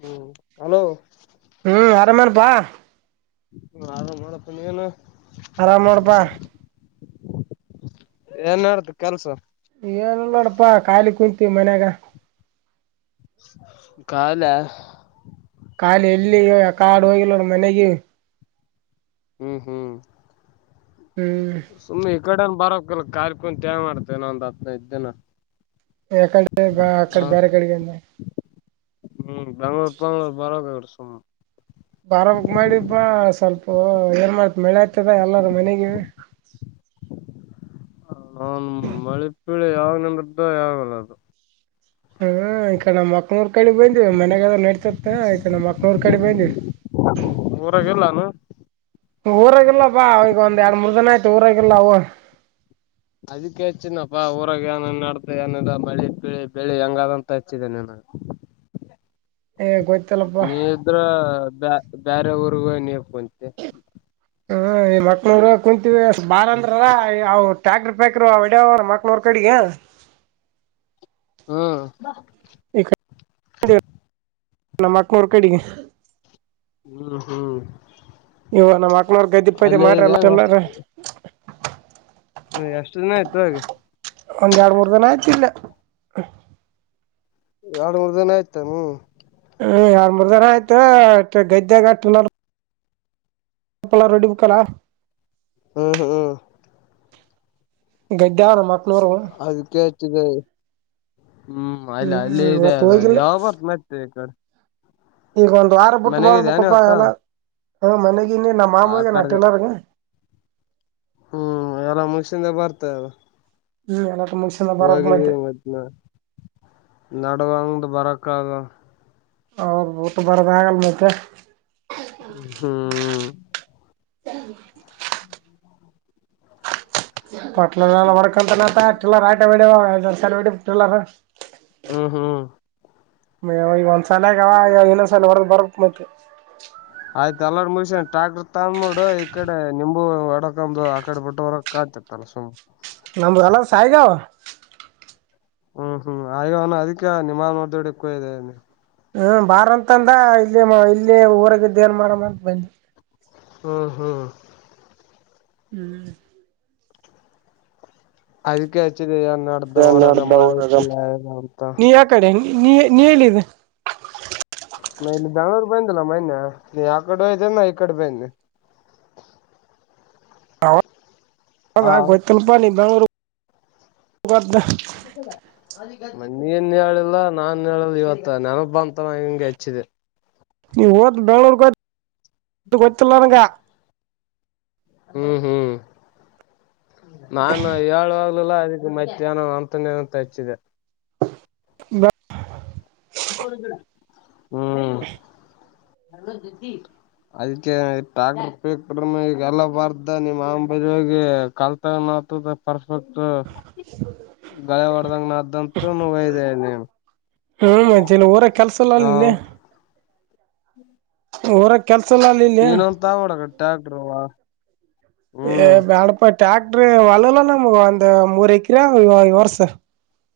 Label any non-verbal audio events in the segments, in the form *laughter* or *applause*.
ಹ್ಮ ಹಲೋ ಹ್ಮ್ ಆರಾಮನಪಾ ಹ್ಮ ಆರಾಮ ಮಾಡಪ್ಪ ನೀ ಏನು ಆರಾಮ್ ನೋಡಪಾ ಏನ್ ಮಾಡಡ್ತು ಕೆಲ್ಸ ಏನ ನೋಡಪಾ ಕಾಯಿ ಕುಂತೀವಿ ಮನ್ಯಾಗ ಕಾಲ ಕಖಾಲಿ ಎಲ್ಲಿ ಕಾಡು ಹೋಗಿಲ್ಲ್ರ ಮನೆಗೆ ಹ್ಮ್ ಹ್ಮ್ ಹ್ಮ್ ಸುಮ್ಮನೆ ಈ ಕಡೆನ್ ಬಾರ ಕಾರ್ಕಂತೇ ಮಾಡ್ತೇ ನ ಒಂದ್ ಹದನೈದದು ದಿನ ಎಕಡೆ ಬ ಅಕ್ಕಡೆ ಬೇರೆ ಕಡಿಗಿಂದ ಹ್ಮ್ ಬೆಂಗಗಳೂರ್ ಬಂಗಳೂರ್ ಬರೋವಾಗಿ ಸ ಬಾರಕ್ ಮಾಡಿಬಾ ಸ್ವಲ್ಪ ಏನ್ ಮಾಡ್ತಿ ಮಳೆ ಆತದ ಎಲ್ಲಾರ ಮನೆಗೆ ಹ ನಾನ್ ಮಳೆ ಪೀಳಿ ಯಾವಾಗ್ ನಿಮದ್ದ ಯಾವಾಗಲ್ಲ ಅದು ಹ್ಮ ಈಕ ನಮ್ಮ ಮಕ್ಕನೂರು ಕಡೆ ಬಂದ್ವಿ ಮನೆಗೆ ನಡತತ್ತ ಆಯ್ತ ನಮ್ಮ ಮಕ್ನೂರ್ ಕಡೆ ಬಂದ್ವಿ ಊರಾಗಲ್ಲಾನು ಊರಾಗಿಲ್ಲ ಬಾ ಅವಗ ಒಂದ್ ಎರಡ್ ಮೂರ್ ಜನ ಆಯ್ತು ಊರಾಗಿಲ್ಲ ಅವವು ಅದಕ್ಕೆ ಹೆಚ್ಚಿದಪ್ಪಾ ಊರಾಗ ಏನ್ನ್ ನಡ್ದ ಏನದ ಮಳಿ ಪೀಳಿ ಬೆಳಿ ಹೆಂಗಾದದಂತ ಹೆಚ್ಚಿದ ನನ್ *inaudible* ಹ ಗೊ ನೀ ಇದ್ರ ಬೇರೆ ಊರ್ಗೂ ನೀರ್ಕಂತ ಹ ಈ ಮಕ್ಳವರು ಕುಂತವಿ ಬಾರ ಅಂದ್ರವು ಟ್ಯಾಕ್ರ್ ಪಫ್ಯಾಕ್ರ್ ಅವ್ಡ್ಯವ ಮಕ್ಳವ್ರ ಕಡೆಗೆ ಹ ಹ್ಮ್ ನಮ್ಮಕ್ನರು ಕಡಿಗೆ ಹ್ಮ್ ಹ್ಮ್ ಇವ ನಮ್ಮ್ ಅಕ್ನವ್ರ ಗದ್ದಿ ಪೈ್ದಿ ಅಲ್ಲೇ ಇದೆ ಮಾಡ್ರಲ್ಲಾರ ಎಷ್ಟು ದಿನ ಆಯ್ತು ಈಗ ಒಂದ್ ಎರಡು ಮೂರು ದಿನ ಆಯ್ತಿಲ್ಲ ಎರಡು ಮೂರ್ ದಿನ ಆಯ್ತ ಹ್ಮ ಹ ಯಾರ ಮರುದಾರ ಆಯ್ತ ಗದ್ದೆಾಗಟ್ಟ ಎಪ್ಪಲ್ಲಾ ರೆಡಿ ಬಕ್ಕಲಾ ಹ್ಮ್ ಹ್ಮ್ ಹ್ಮ್ ಗದ್ದ್ಯ ನಮ್ಮ ಅಕ್ನೂರು ಅದು ಕೇತಿದೆ ಹ್ಮ್ ಅಲ್ಲ ಅಲ್ಲಿ ಹ್ಮ್ ಇದೆ ಇವತ್ತು ಅದ ಹೋಗಿಲ್ಲ ಯಾವ ಬರ್ತ ಮತ್ತ ಈ ಕಡೆ ಈಗ ಒಂದ್ ವಾರ ಬಿಟ್ಟ ಮನೆಗಿದ್ಯಾ ಬರ್ಬೇಕಪ್ಪಾ ನೀವತ್ತ ಎಲ್ಲ ಮನೆಗ ಇನ್ನಿ ನಮ್ಮ ಆ ಮಾಮೂಗೆ ನ ಕಡೆ ಟಲರ್ಗೆ ಹ್ಮ್ ಎಲ್ಲ ಮುಗಸಿಂದ ಬರ್ತ ಅದ ಹ್ಮ್ ಮುಗಿಸಿಂದ ಬರಬೇಕ್ ಮತ್ತೆ ಹೋಗಿದೀವಿ ಮತ್ತ ನಡವಂಗ ಬರಕ್ಕಾಗ ಅವಔರು ಬಟ ಬರ್ ಭಾಗಲ್ ಮಕ್ಕೆ ಹಾ ಚ ಪಟ್ಲಲ್ಲ ವರಕಂತ ಟಿಲ್ಲರ್ ಆಯಟ ವೇಡಿ ಟಿಲ್ಲರ್ ಹ ಹಾ ಾವ ಈಗ ಒಂದ್ ಸಲ ಆಗಾವ ಇನ್ನೊಂದ್ಸಲ ಹೊರದ ಬರ್ ಮತ್ತ ಆಯ್ತ ಎಲ್ಲ ಮುಸನ್ ಟ್ಯಾಕ್ಟರ್ ತಂದ್ ನೋಡ ಈ ಕಡೆ ನಿಂಬು ಒಡಕಂಬು ಆಕಡೆ ಬಿಟ್ಟ ಹೊರಕ್ ತಲ್ಲ ಸುಮ ನಮ್ಮಲ್ಲ ಸಾಯಿಗಾವ ಹ್ಮ್ ಹ್ಮ್ ಆಗ ಅವನು ಅದಕ್ಕೆ ನಿಮಾ್ ನೋಡ್ದಡಕ್ಕೂ ಇದೆಿ ಹ್ಮ ಬಾರ ಅಂತಂದ ಇಲ್ಲಿ ಇಲ್ಲಿ ಊರಾಗಿದ್ದ ಏನ್ ಮಾಡಮ್ಮ ಅಂತ ಬಂದಿ ಹ್ಮ್ ಹ್ಮ್ ಹ್ಮ್ ಅದಕ್ಕೆ ಹಚ್ಚಿದೆನ್ನ ಅರ್್ದ ಏನ್ ಹೊರಾಗ ನಡ್ದ ಮಳೆ ಊರಾಗ ಇ ಅಂತ ನೀ ಯಾ ಕಡೆ ನೀ ನೀ ಹೇಳಲ್ಲಿದೆ ಮ ಜಾನುವರು ಬಂದ ತಲ್ಲ ಮನ್ ಯಕಡೆ ವಯತ ನ ಇಕಡೆ ಬಂದ ಹ ಗತಲು ಪ ಬ ನೀನ್ ಹೇಳಿಲ್ಲ ನಾನ್ ಹೇಳಿಲ್ಲ ಇವತ್ತ ನೆನಪ ಅಂತ ಹೆಂಗೆ ಹೆಚ್ಚ ಇದ ನೀ ಓದ ಬೆಂಳೂರುತ್ತರ್ಲ್ಲಾರಂಗ ಹ್ಮ್ ಹ್ಮ್ ನಾನ್ು ಳ್ ಅದಕ್ಕೆ ಮಧ್ಯಾಹ್ನ ಅಂತನೇ ಅಂತ ಹಚ್ಚಿದೆ. *unintelligible* *inaudible* *inaudible* ಹಲೋ ದದ್ದಿ ಅದಕ್ಕೆ *unintelligible* ಈಗಲ್ಲ ಬರ್ತೆ ನಿಮ್ ಅಂಬಜೋಗಿ ಕಲ್ತ ಪರ್ಫೆಕ್ಟ್ ಗಳೆ ಹೊಡದಂಗ ನ್ದಂತು ನ್ದ *unintelligible* ಹ್ಮ್ ಮಜನ ಊರ ಹ ಕೆಲ್ಸಲ್ಲಲ್ಲಿ ಇಲ್ಲಿ ಊರ ಕೆಲ್ಸ ಇಲ್ಲ ಇಲ್ಲಿ ನೀನುಂದು ತಬುಡ್ ಟ್ಯಾಕ್ಟ್ರವ ಬ್ಯಾಳಪಾಟ್ ಟ್ಯಾಕ್ಟ್ರ ಒಲಲ್ಲ ನಮ್ಗ ಒಂದ ಮೂರ್ ಎಕ್ರಾ ಇ ವರ್ಸ.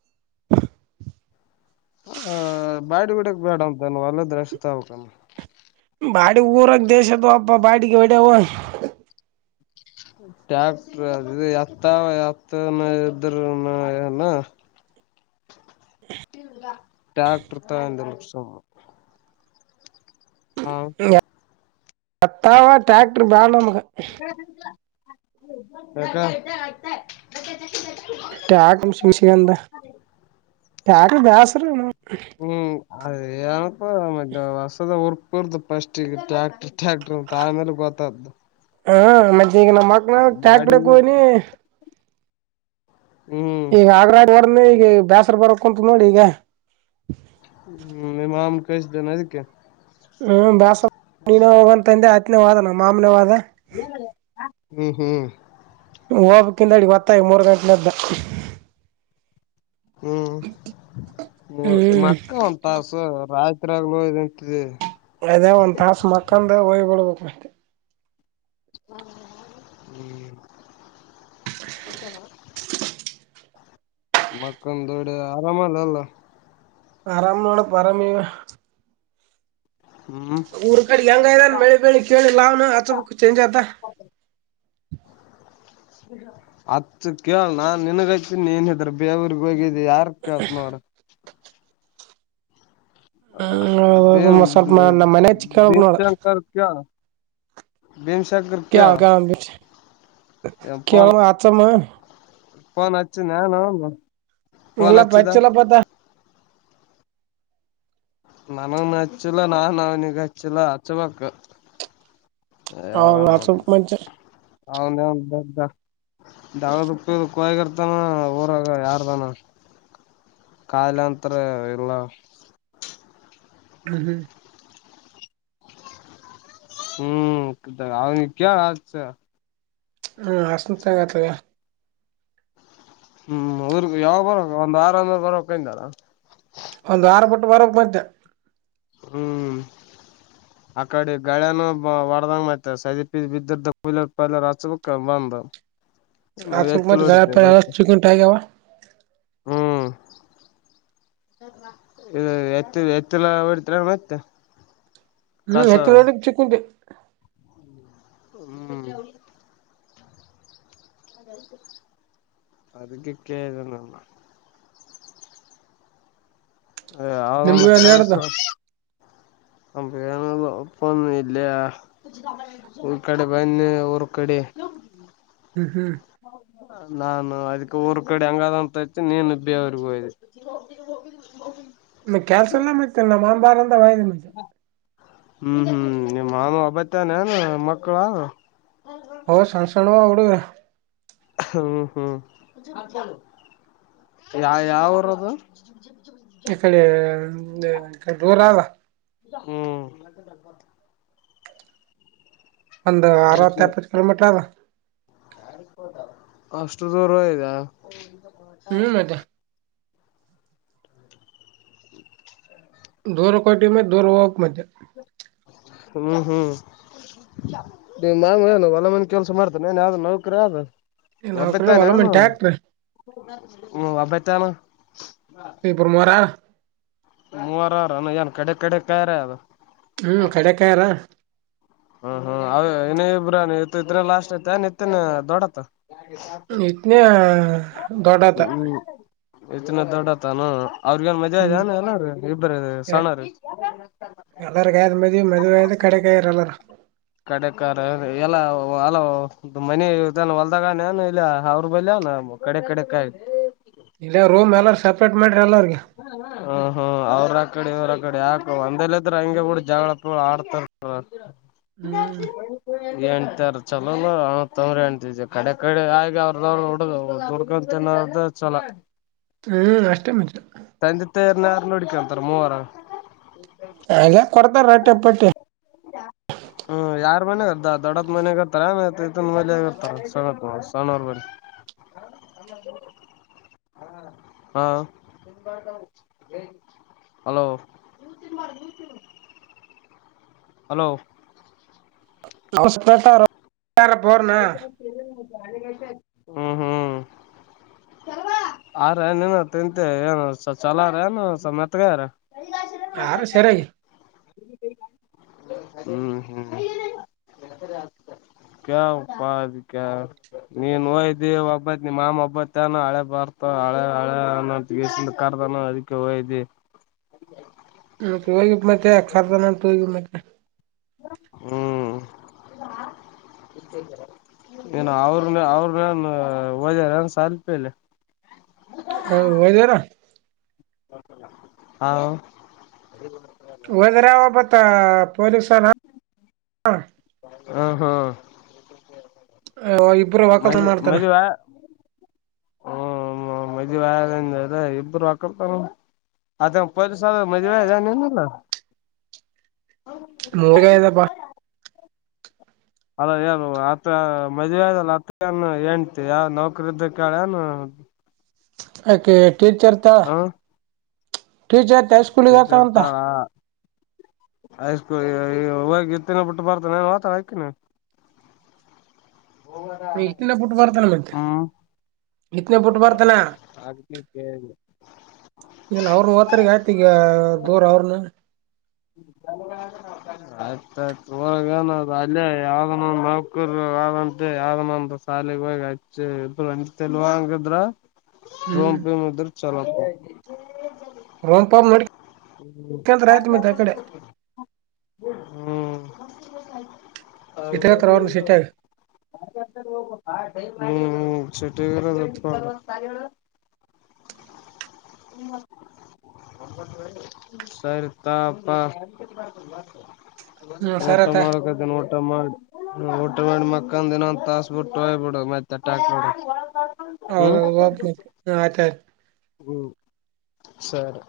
*inaudible* ಹ ಬಾ ಗಿಡಕ್ ಬೇಡ ಅಂತ ನೀ ಅಲ್ಲೇ ದ್ರಷ್ಟ ತಾವಬೇಕಂದ ಬಾಡಿ ಊರಾಗ ದೇಶದು ಅಬ್ಬ ಬಾಡಿಗೆ ಒಡವು ಟ್ಯಾಕ್ಟ್ರ ಅ ಎತ್ತ ಎತ್ತನ ಇದ್ರು ನ ಟ್ಯಾಕ್ಟರ್ ತಂದ ನೆಡ್ಸಮ. ಹಾ ಸತ್ತಾವ ಟ್ರಕ್ರ್ *inaudible* *unintelligible* ಟ್ಯಾಗಂ ಸಿಸಗಂತ ಟಾಗ ಬಸರ *unintelligible* ಹ್ಮ್ ಅದ ಏನಪ್ಪ ಮೆತೆ ಹೊಸದ ಉರುಪರ್ದು ಪಸ್ಟ್ ಈಗ ಟ್ಯಾಕ್ಟರ್ ಟ್ಯಾಕ್ಟರ್ ಅಮೇಲೆ ಗೊತ್ತ *unintelligible* ಹ್ಮ ಮತ್ತೆ ಈಗ ನಮ್ಮ ಮಕ್ಕಳನ ಟ್ರ್ಯಾಕ್ಟ್ರು ಬಾಡಿಗೆ *unintelligible* ಹ್ಮ್ ಈಗ ಆಗ್ರಾ ಡ ಈಗಿ ಬ್ಯಸ್ರ ಬರಕ್ಂತ ನೋಡ್ ಈಗೆ ಹ್ಮ್ ಇಮಾಮ ಕಷ್ಟಿದೆನಕ್ಕೆ ಹ್ಮ ಬ್ಯಾಸ ನೀನ ಹೋಗಂತ ಅಂದ್ರೆ ಆತ್ನೇವಾದ ನಾವ್ ಮಾಮೂನವಾದ. ಹ್ಮ್ ಹ್ಮ್ ಹೋಗಬೇಕ *unintelligible* ಅಡ ಮತ್ತಾಯ ಮೂರು ಗಂಟನದ್ದ ಹ್ಮ್ ಮೂ ಹ್ಮ್ ಮಕ್ಕ ಒಂದ ತಾಸು ರಾಯತ್ರಿಾಗಲು ಇಂತ ಅದೇ ಒಂದ್ ತಾಸ ಮಕ್ಕಂದ ಹೊಯ್ಬಡ್ಬೇಕು ಮತ್ತ *unintelligible* ಮಕ್ಕನ್ ದೊಡ್ಡ ಆರಾಮ ಅಲ್ಲ ಅಲ್ಲ. ಆರಾಮ್ ನೋಡ ಪ ಅರಾಮಿಗ ಹ್ಮ್ ಊರ್ ಕಡೆ ಹೆಂಗ ಇದದಾನ ಮಳೆ ಬೆೇಳಿ ಕೇಳಿ ಲಾವ್ನು ಆ ಬಕ್ ಚೇಂಜ್ ಆತ. *inaudible* ಅತ್ ಕೇಳ ನಾನ್ ನಿನಗಾಯ್ತೀನಿ ನೀನಿದ್ರ ಬೇವರ್ಗ್ ಹೋಗಿದ್ದಿ ಯಾರ್ ಕೇಳ್ತಿ ನೊಡ್ ಹ ಹ್ಮ್ ಹೌದೌದು ಸ್ವಲ್ಪ ನಮ್ಮ ಮನೆ ಹಚ್ಚಿ ಕೇಳ್ಬೇಕ್ ನೋಡ ದವಶಕ ಕ *unintelligible* ಕ ಕ ಕೇ ಫೋನ್ ಆತಸಮ್ಮ *unintelligible* ಫೋನ್ ಅಚ್ಚಿನೇನೋ ಇಲ್ಲ ಪಚ್ಚಿಲ ಪತ ನನ್ ಹಚ್ಚುಲ ನಾನನ್ ಅವನಗಚ್ಚಲ ಅಚ್ಚವಾಕ ಹೌ ವಸಪ್ ಮೆ *unintelligible* ಅವ್ನ್ಯವನ್ *unintelligible* ದಾವದಕ್ಕ ಕಾಯಿಗರ್ತಾನ ಊರಾಗ ಯಾರದಾನ ಕಾಲಂತರ ಇಲ್ಲ ಹ್ಮ ಹ್ಮ ಹ್ಮ್ ಅವ ಹತ ಹ್ಮ್ ಅಸ ತಗತದೆ ಹ್ಮ್ ಯಾವಾಗ ಬರ ಒಂದ್ ಆರಂದ ಬರಕ್ಿಂ *unintelligible* ದಾರ ಒಂದು ಆರ ಬಿಟ್ಟು ಬರಕ್ ಮತ್ತೆ ಹ್ಮ್ ಆ ಕಡೆ ಗಳನ ಹೊಡದಂಗ ಮಾಡ್ತ ಸದ ಬಿದ್ದ ಪ ಹಚ್ಕ್ ಬಂದ ಹಚ್ಚಬೇಕು ಎತ್ತಿಲು ಮತ್ತ್ ಗಳೆ ಹೊಡಿತೆ ಮತ್ತೆ ಕುಂಟಿ ಮಸ್ತ ಅಗ್ಯಾವ ಇ ಎತ್ತು ಎತ್ತುಲ ಬಿಡ್ತ ಮತ್ತೆ ಹ್ಮ್ ಕಸ ಎತ್ತ ರೋಟ ಚಿಕ್ಕುಂಟೆ ಹ್ಮ್ ಅದಕ್ಕೆ ಕ್ದನಲ್ಲ ಅವ ನಿಮ್ಗೆ ಕೆಳ್ಸ ನಡ್ದ ಅಪೂ ಇಲ್ಲಯಾ ಈ ಕಡೆ ಬನ್ ರ್ಕಡೆ ಹ ಹ್ಮ್ ಹ್ಮ್ ನಾನು ಅದಕ್ಕೆ ಊರ್ ಕಡೆ ಹಂಗಾದಂತ ಅಚ್ಚಿನಿ ನೀನು ಬೇವುರಿಗಿ ಹೋದಿ ಹೋಗ್ ಕೆಲ್ಸ ಇಲ್ಲ ಮತ್ತೆ ನಮ್ಮ ಮಾಮ ಬಾರ *unintelligible* ಅಂದ ವಾಯ್ದ ಮತ್ತೆ ಹ್ಮ್ ಹ್ಮ್ ಮಾಮ ಒಬ್ಬತ ಅದನೆನ್ ಮಕ್ಕಳು ಅವ ಅವು ಸಣಸಣವ ಹುಡುಗ ಹ್ಮ್ ಹ್ಮ್ ಯ ಯಾವ ಊರದು ಇ ಕಡೆ ದೂರದ ಹ್ಮ್ ಒಂದು ಆರವತ್ತು ಅದಕ್ಕೆ ಎಪ್ಪತ್ತು ಕಿಲೋಮೀಟರ್ ಅದ ಅಷ್ಟು ದೂರ ಇದಾ ಹ್ಮ್ ಮತ್ತೆ ಹ್ಮ ದೂರ ಕೊಟ್ಟಿ ಮತ್ತೆ ದೂರ ಹೋಗ್ಬೇಕ್ ಮತ್ತ್ ಹ್ಮ್ ಹ್ಮ್ ನೀ ಮಾಮ ಏನು ಹೊಲ ಮನಿ ಕೆಲ್ಸ ಮಾಡ್ತಾನ ಏನ್ ಯಾವ್ದ ನೌಕರಿ ಆದಾ ನಾವ್ ಕಡೆ ಒಬ್ಬತಾ ಹೊಲ ಅನಾ ಮಂಟಿ ಹಾಕ್ರಿ ಒಬ್ಬತಾನ ಇಬ್ರು ಮುವಾರ ಆರಾ ಮೂವರಾರನ ಏನ್ ಕಡೆ ಕಡೆ ಯಾರ್ ಅರಾ ಹ್ಮ್ ಕಡೇಕಾಯಾರ ಹ್ಮ್ ಹ್ಮ್ ಅವ ಇನ ಇಬ್ರ ನಿ ಇದ್ರ ಲಾಸ್ಟ್ ಐತೆ ನಿತ್ತನ ದೊಡ್ಡತ್ ಇತನ ದೊಡತ ಇತ್ನ ದೊಡ್ಡತ್ತಾನ ಅವ್ರಗೆ ಏನ್ ಮದ್ವಿ ಹ್ಮ್ ಅಗೆದೆನ್ ಎಲ್ಲರ ಇಬ್ಬರು ಸಣರಿ ಎಲ್ಲರಿಗಿ ಆಗ್ಯದ ಮದ್ವಿ ಮದ್ವಿ ಆಗಿಂದ ಕಡೇಕ ಆಗ್ಯಾರ ಎಲ್ಲರೂ ಕಡೆೇಕಾರ್ ಎಲ್ಲ ಅಲ ಮನಿ ಹೊಲ್ದಾಗ ಅನಾ ಇಲ್ಲ ಅವ್ರ ಬಲ್ಯ ಅನಾ ನಮ್ಮ ಕಡೆ ಕಡೆ ಕಾಯ್ತು ಇಲ್ಲಿ ರೂಮ್ ಎಲ್ಲ ಸಪ್ರೇಟ್ ಮಾಡ್ರಿ ಎಲ್ಲರೂ ಹೂ ಹೂ ಅವರು ಅಕಾಡಿ ಇವರು ಇಕಾಡಿ ಯಾಕ ಒಂದಲ್ಲಿ ಇದ್ರ ಅಂಗೇ ಬಿಡು ಜಗಳ ಪಗಳ ಆಡ್ತಿರ್ತಾವ ಹ್ಮ್ ಹೆಂಡ್ತೀರು ಚೊಲೋ ಅಲ್ಲ ಅಣ್ಣತಮ್ಮರ ಹೆಂಡ್ತಿ ಕಡೆ ಕಡೆ ಆಗಿ ಅವರ್ದು ಅವರು ಹೊಡದು ದುಡುಕೊಂಡು ತಿಂದ್ರ ಇನಾ ಅದ ಚೊಲೋ ಹ ಅಷ್ಟೇ ಮತ್ತೆ ತಂದೆ ತಯಾರ್ನ ಯಾರ್ ನೋಡ್ಕೋತಾರ ಮೂವರು ಅಂಗೇ ಕೊಡ್ತಾರಾ ರೊಟ್ಟೆ ಪಟ್ಟೆ ಹಾ ಹೂ ಯಾರ್ ಮನ್ಯಾಗ ಅಂತ ದೊಡ್ಡಪ್ಪ ಮನ್ಯಾಗ ಅಂತ ಎನ್ ಆತ ಈತನ ಸಣ್ಣತ ಸನ್ನೋಣ ಬಲ್ಲಿ ಹಾ ಹಲೋ ಹಲೋ ಅಸ್ಪೆಟರ್ ಪೋ ರ ನಾ ಹ್ಮ್ ಹ್ಮ್ ಆರಾ ಎನ್ ಇನಾ ತಿಂತಿ ಚೊಲೋ ಅರಾ ಎನ್ ಮೆತ್ತಗ ಆಗ್ಯಾರ ಯಾರು ಸರಿಯಾಗಿ ಹ್ಮ್ ಹ್ಮ್ ಕೇಳ್ಬೇಕು ಪಾ ಕೇಳ್ಬೇಕು ನೀನು ಹೋದಿ ನೀನು ಒಬ್ಬತ ನಿಮ್ಮ ಮಾಮ ಒಬ್ಬತ ಅನಾ ಅಳಿಯ ಬಾರಪಾ ಅಳಿಯ ಅಳಿಯ ಅಂತ ಕರದು ಅದಿಕ್ಕೇ ಹೋಗಿದ್ದಿ ಹೋಗಿದ್ದೆ ಮತ್ತೆ ಕರೆದನ ಅಂತ ಹೋಗಿದ್ದೆ ಮತ್ತೆ ಹ್ಮ್ ಏನ ಅವ್ರ ಅವ್ರನ್ ಎನ್ ಹೋದಿಲೆನ್ ಸಾಲಿಪಿಲಿ ಹೋದ್ಯರ ಹಾ ಹೋದ್ಯರ ಮತ್ ಹ ಹಾ ಇಬ್ರು ವಕಲ್ ಮದ್ವೆ ಮಾಡ್ತಾರ ಮದುವೆ ಹ್ಮ ಮದುವೆ ಆದಂಗೆ ಇದೆ ಇಬ್ಬರು ಅಕ್ಕರ್ತ *unintelligible* ಮದುವೆ ಅದನಿಲ್ಲ *inaudible* ನೋಡಯಯಪ್ಪ ಅಲ್ಲ ಯಾರ ಆತ್ರ ಮದುವೇ ಆದಲ್ಲ ಅತ್ರಾನ ಏನಂತ ಯಾವ ನೌಕರಿ ಇದ್ದ ಕೇಳನು *inaudible* ಅಕೆ ಟೀಚರ್ ಟೀಚರ್ ಹೈ ಸ್ಕೂಲ್ಗ ಹೋಗ್ತಾರಂತ ಹೈ ಸ್ಕೂಲ್ ಹ ಇತ್ತನೇ ಬಿಟ್ಟು ಬರ್ತ ನಂತ ಹಾಕಿನ *inaudible* ಇತನ ಬುಟಬರ್ತನಮತ್ ಇತನ ಬುಟ ಬರ್ತನ ಆಗ್ಲಿಕ್ಕೆ ಇಲ್ಲ ಅವ್ರರು ಹೋತರು ಆಯ್ತು ಈಗ ದೂರ ಅವ್ರನು *inaudible* ಆಯತ್ಯತ್ ಒಳಗನದು ಅಲ್ಲೇ ಯಾವುದಾನ ಒಂದು ನೌಕರಿ ಯಾವ್ದ ನಂತ ಸಾಲೆಗೆ ಹೋಗಿ ಹಚ್ಚು ಇಬ್ರು ಒಂದ ತಲ್ವಾಂಗಿದ್ರ ಹ್ಮ್ ರೂಮ್ ಇದ್ರೆ ಚಲೋ ರೋಂಪಾ ನೆಡಿತು ಹ್ಮ ಹ್ಮ್ ಸಿಟ್ಟ ಹ್ಮ್ ಹತ್ರ ಅವ್ರನ್ನ ಸಿಟ್ಟಾಗ ಹ್ಮ ಚಾಟಿರ್ರ ಇರಪ್ಪ ಹು *unintelligible* ಸರಿ ತಕೊಪ್ಪ ಹ್ಮ ಊಟ ಸರತ ಮಾಡಕದನೆ ಊಟ ಮಾಡ್ ಊಟ ಮಾಡ ಮಕ್ಕಂದ ದಿನಂದು ತಾಸಸ್ಬುಟ್ಟು ಹಯ್ಬಡ ಮತ್ತ ಅಟಾಕ್ಡ ಹೌದ ಆಯ್ತು ಹ್ಮ್ ಸರಿ